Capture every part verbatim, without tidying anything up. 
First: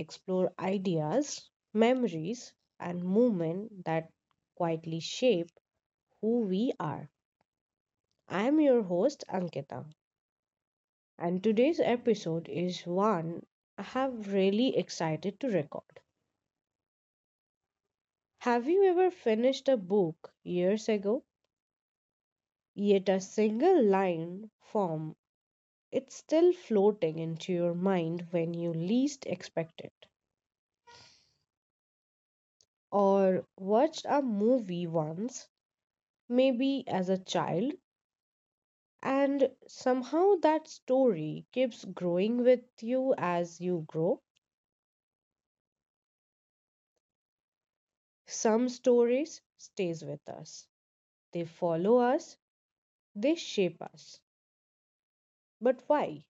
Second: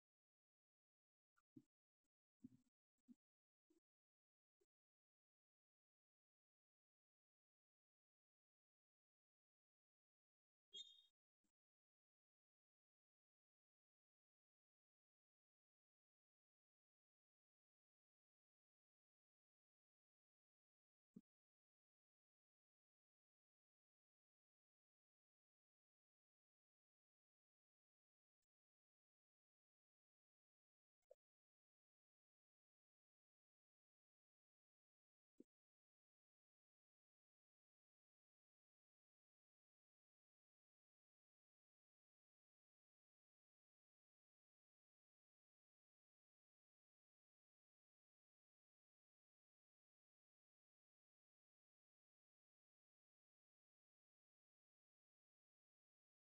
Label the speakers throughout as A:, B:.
A: explore ideas, memories, and movement that quietly shape who we are. I am your host, Ankita, and today's episode is one I have really excited to record. Have you ever finished a book years ago, yet a single line from it's still floating into your mind when you least expect it? Or watched a movie once, maybe as a child, and somehow that story keeps growing with you as you grow. Some stories stays with us. They follow us, they shape us. But why?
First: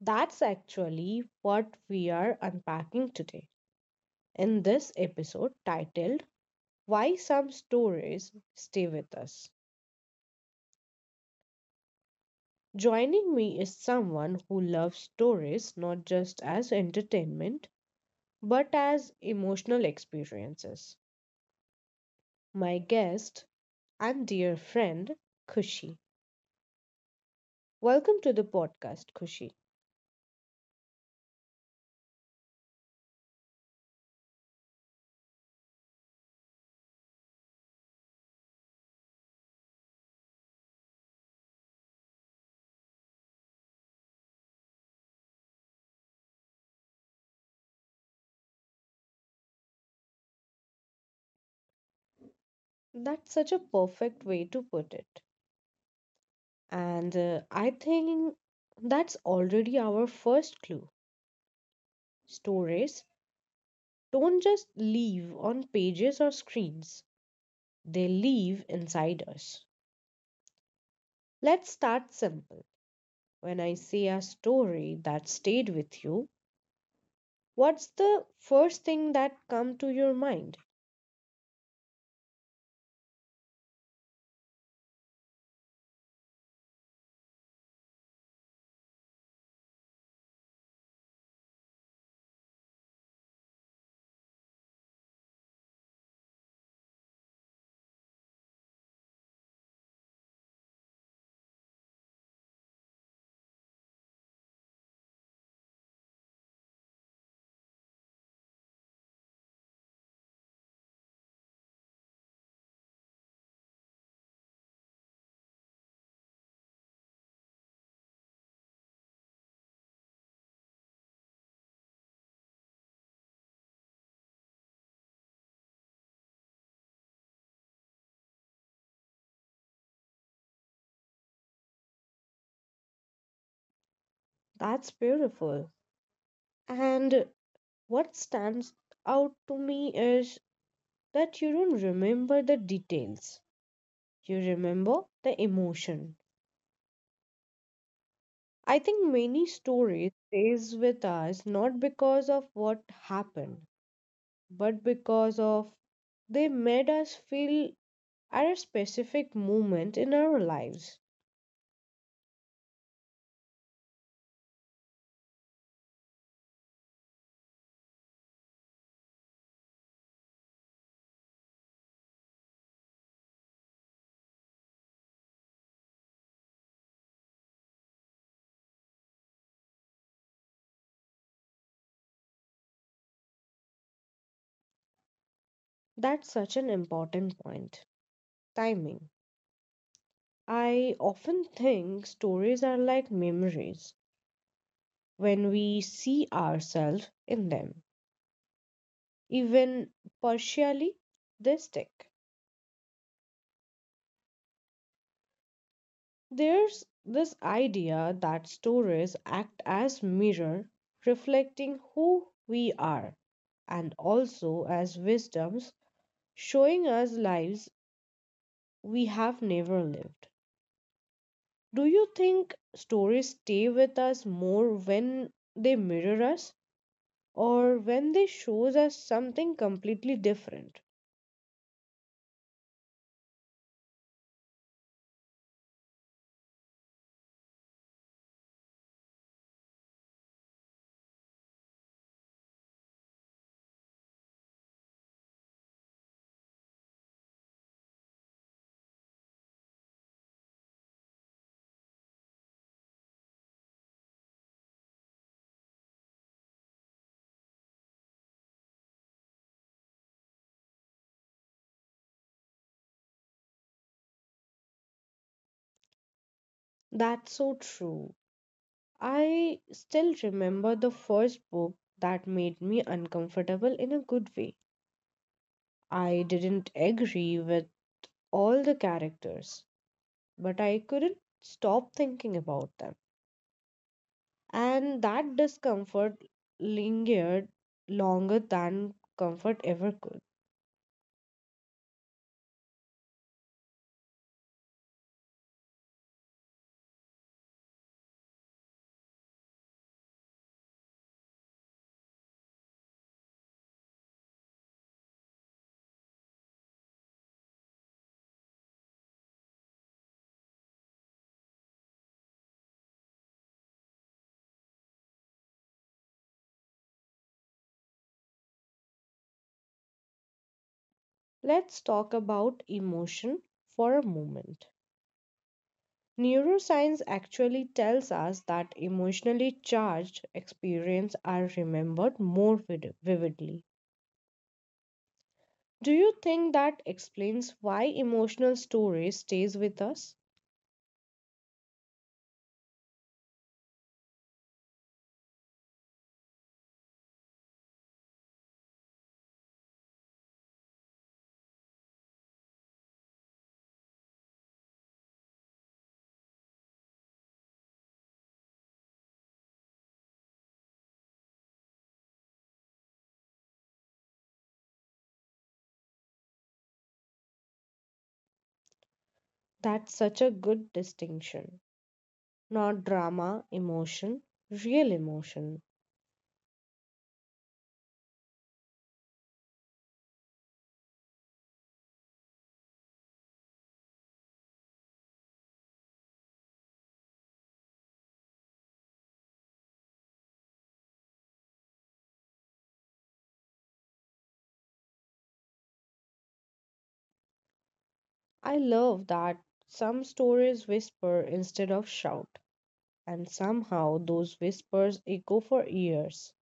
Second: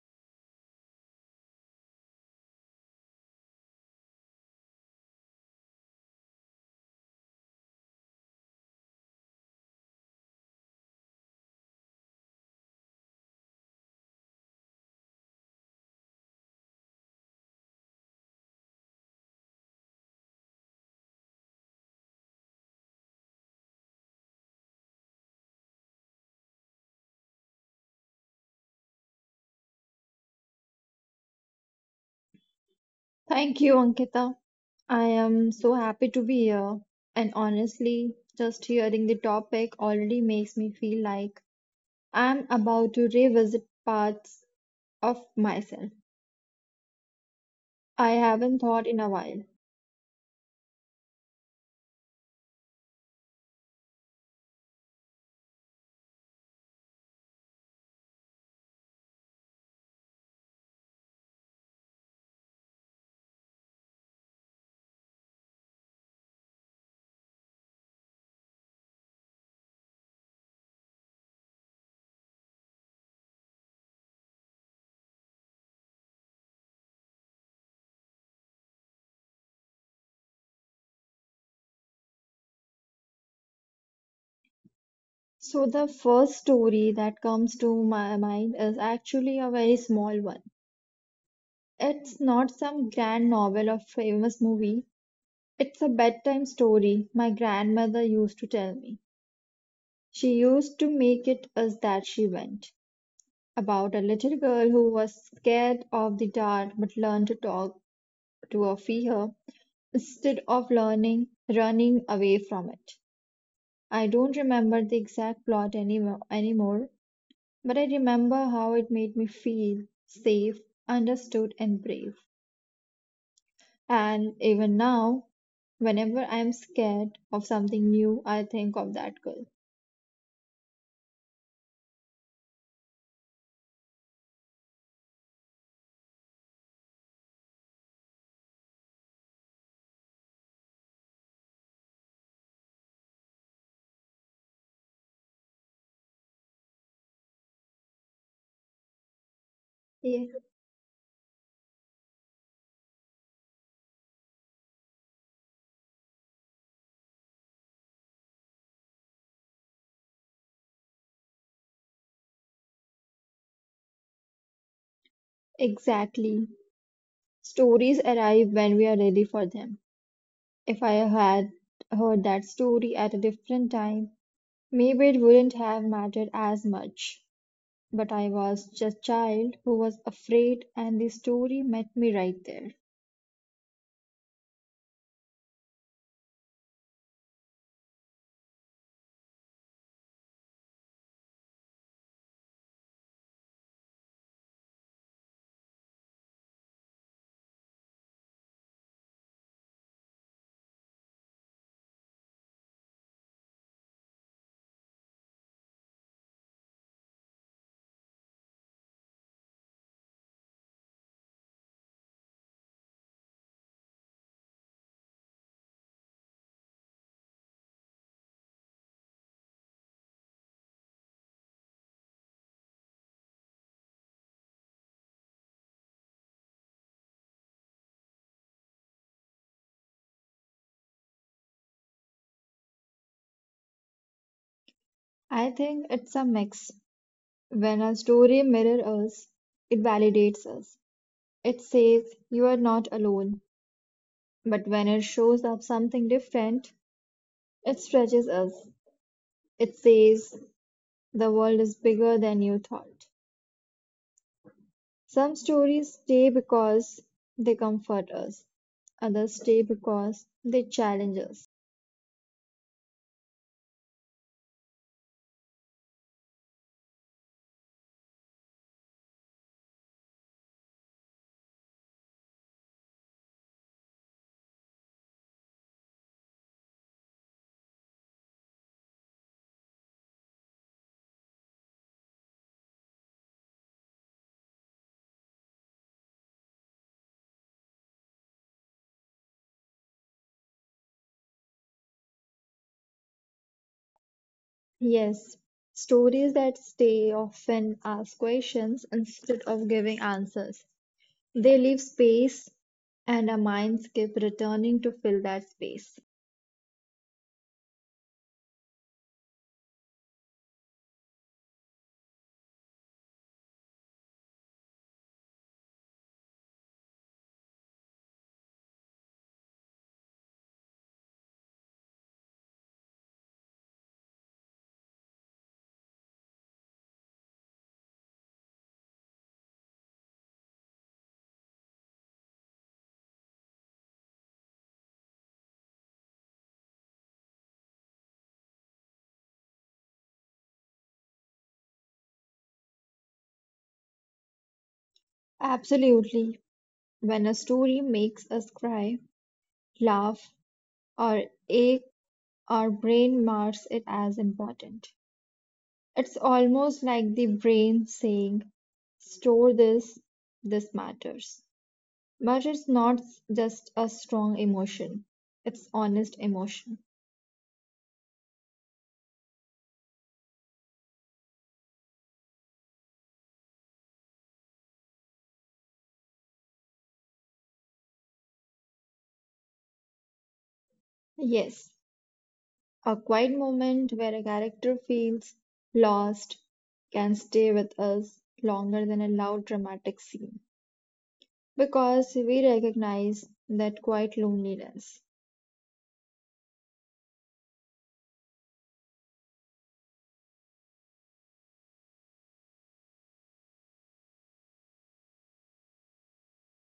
A: That's actually what we are unpacking today in this episode titled Why Some Stories Stay With Us. Joining me is someone who loves stories not just as entertainment but as emotional experiences. My guest and dear friend, Kushi. Welcome to the podcast, Kushi.
B: Thank you, Ankita. I am so happy to be here. And honestly, just hearing the topic already makes me feel like I'm about to revisit parts of myself I haven't thought in a while.
A: That's such a perfect way to put it. And uh, I think that's already our first clue. Stories don't just leave on pages or screens, they leave inside us. Let's start simple. When I see a story that stayed with you, what's the first thing that come to your mind?
B: So, the first story that comes to my mind is actually a very small one. It's not some grand novel or famous movie, it's a bedtime story my grandmother used to tell me. She used to make it as that she went about a little girl who was scared of the dark but learned to talk to her fear instead of learning running away from it. I don't remember the exact plot anymore, anymore, but I remember how it made me feel safe, understood, and brave. And even now, whenever I am scared of something new, I think of that girl.
A: That's beautiful. And what stands out to me is that you don't remember the details. You remember the emotion. I think many
B: Yeah,
A: stories stays with us not because of what happened, but because of they made us feel at a specific moment in our lives.
B: exactly. Stories arrive when we are ready for them. If I had heard that story at a different time, maybe it wouldn't have mattered as much. But I was just a child who was afraid, and the story met me right there.
A: That's such an important point. Timing. I often think stories are like memories when we see ourselves in them, even partially, they stick. There's this idea that stories act as mirror reflecting who we are and also as wisdoms showing us lives we have never lived. Do you think stories stay with us more when they mirror us or when they shows us something completely different?
B: I think it's a mix. When a story mirrors us, it validates us. It says you are not alone. But when it shows up something different, it stretches us. It says the world is bigger than you thought. Some stories stay because they comfort us, others stay because they challenge us.
A: That's so true. I still remember the first book that made me uncomfortable in a good way. I didn't agree with all the characters, but I couldn't stop thinking about them. And that discomfort lingered longer than comfort ever could.
B: Yes, stories that stay often ask questions instead of giving answers. They leave space, and our minds keep returning to fill that space.
A: Let's talk about emotion for a moment. Neuroscience actually tells us that emotionally charged experiences are remembered more vid- vividly. Do you think that explains why emotional story stays with us?
B: Absolutely, when a story makes us cry, laugh, or ache, our brain marks it as important. It's almost like the brain saying, store this, this matters. Matters not just a strong emotion, it's honest emotion.
A: That's such a good distinction. Not drama, emotion, real emotion.
B: Yes, a quiet moment where a character feels lost can stay with us longer than a loud dramatic scene because we recognize that quiet loneliness.
A: I love that some stories whisper instead of shout, and somehow those whispers echo for years.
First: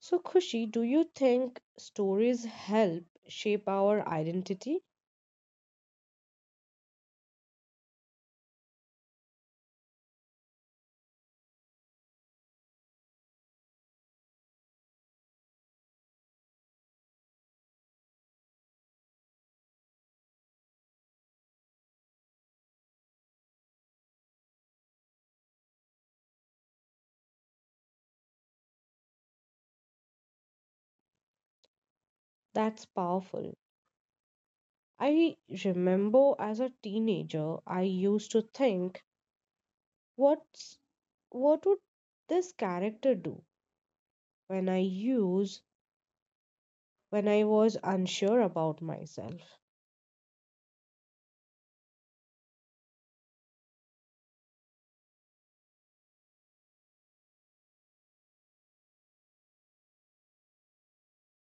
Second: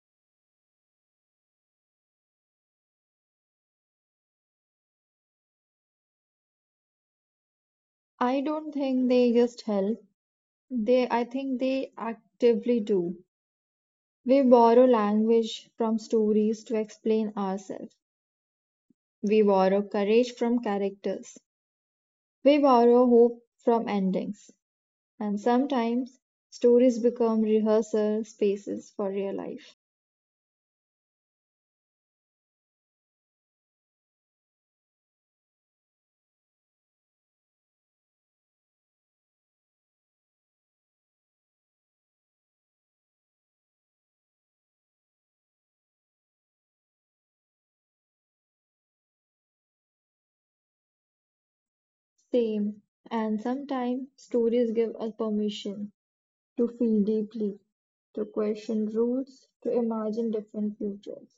A: So, Khushi, do you think stories help shape our identity?
B: I don't think they just help. They, I think they actively do. We borrow language from stories to explain ourselves. We borrow courage from characters. We borrow hope from endings. And sometimes stories become rehearsal spaces for real life.
A: That's powerful. I remember as a teenager, I used to think, what's what would this character do when I use when I was unsure about myself?
B: Same. And sometimes stories give us permission to feel deeply, to question rules, to imagine different futures.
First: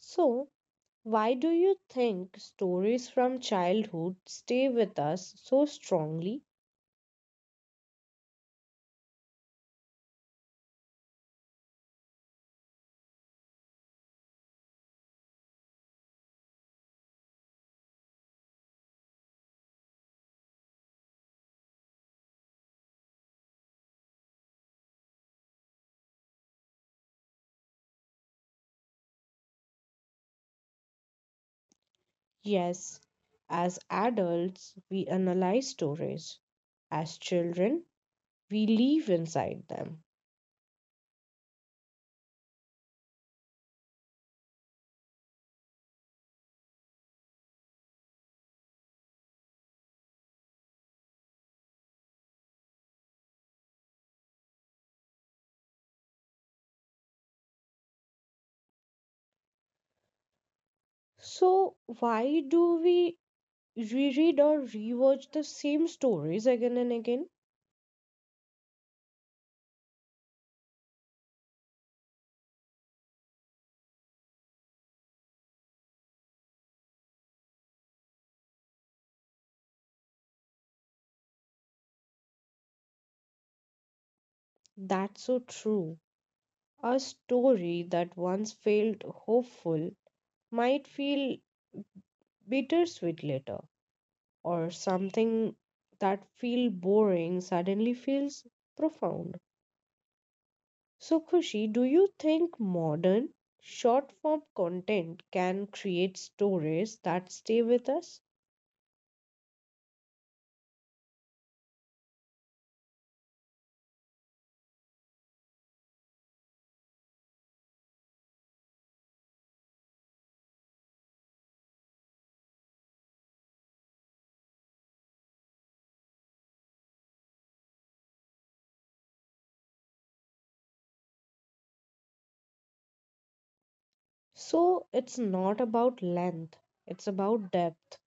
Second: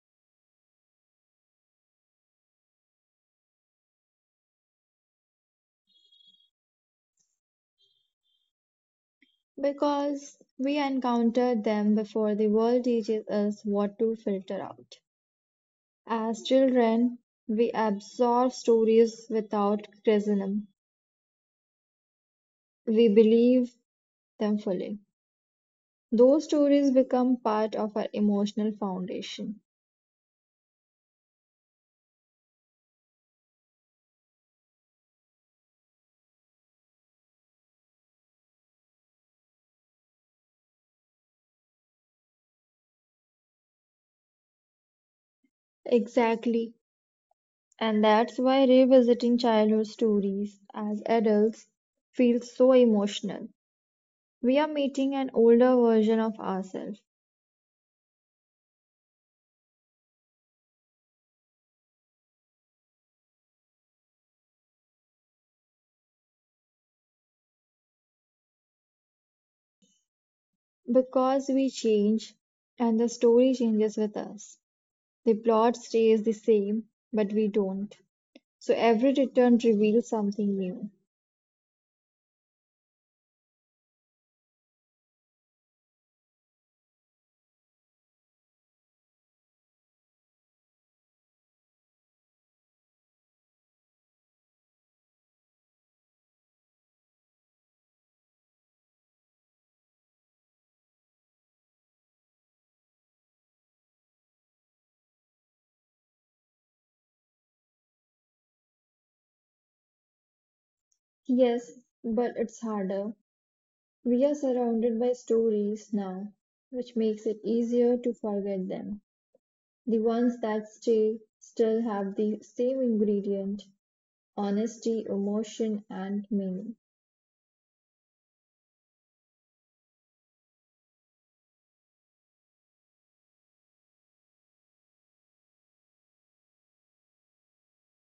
A: So, why do you think stories from childhood stay with us so strongly?
B: Because we encounter them before the world teaches us what to filter out. As children, we absorb stories without criticism. We believe them fully. Those stories become part of our emotional foundation.
A: Yes, as adults, we analyze stories. As children, we live inside them.
B: Exactly. And that's why revisiting childhood stories as adults feels so emotional. We are meeting an older version of ourselves
A: So, why do we reread or rewatch the same stories again and again?
B: because we change and the story changes with us. The plot stays the same, but we don't. So every return reveals something new.
A: That's so true. A story that once felt hopeful might feel bittersweet later, or something that feel boring suddenly feels profound. So, Khushi, do you think modern short form content can create stories that stay with us?
B: Yes, but it's harder. We are surrounded by stories now, which makes it easier to forget them. The ones that stay still have the same ingredient: honesty, emotion, and meaning.
A: So, it's not about length, it's about depth.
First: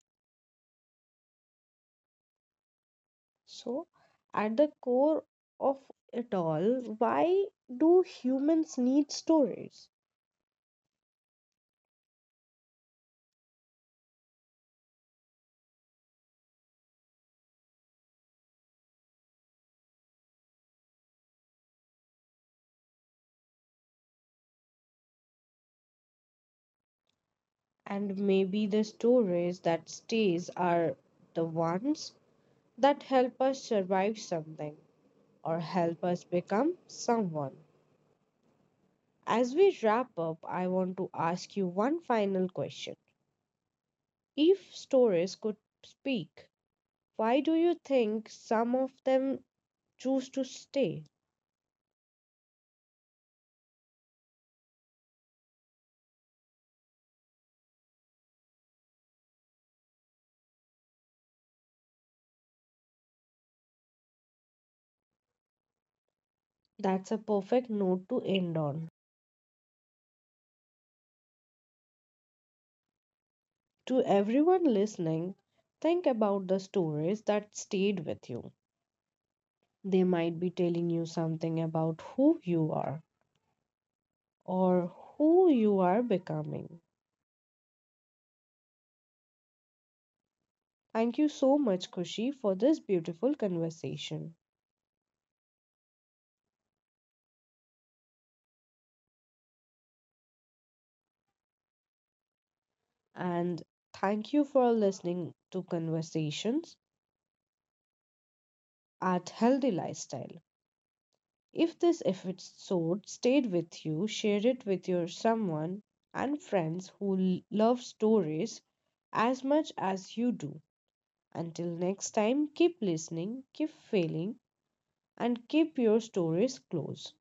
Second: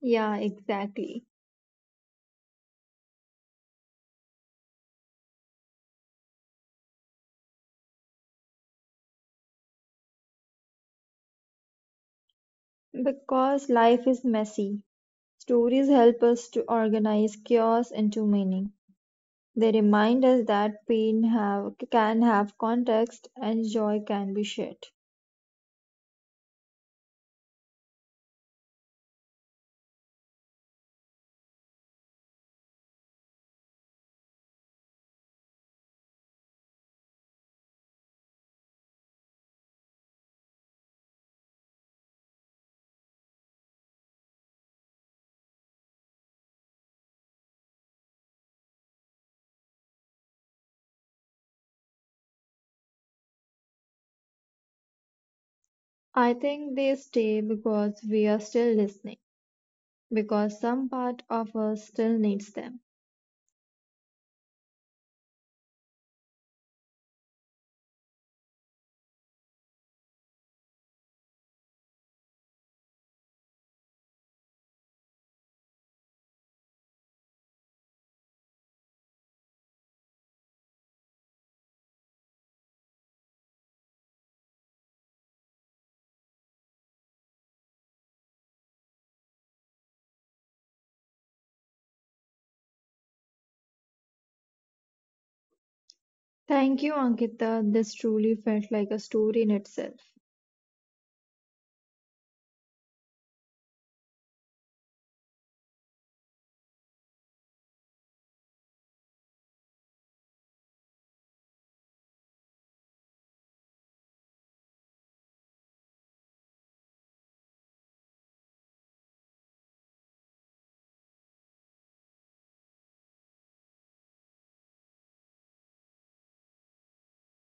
B: Yeah, exactly.
A: So, at the core of it all, why do humans need stories?
B: Because life is messy, stories help us to organize chaos into meaning. They remind us that pain have, can have context and joy can be shared.
A: And maybe the stories that stays are the ones that help us survive something or help us become someone. As we wrap up, I want to ask you one final question. If stories could speak, why do you think some of them choose to stay?
B: I think they stay because we are still listening, because some part of us still needs them.
A: That's a perfect note to end on. To everyone listening, think about the stories that stayed with you. They might be telling you something about who you are or who you are becoming. Thank you so much, Kushi, for this beautiful conversation.
B: Thank you, Ankita. This truly felt like a story in itself.
A: And thank you for listening to Conversations at Healthy Lifestyle. If this episode stayed with you, share it with your someone and friends who l- love stories as much as you do. Until next time, keep listening, keep failing, and keep your stories close.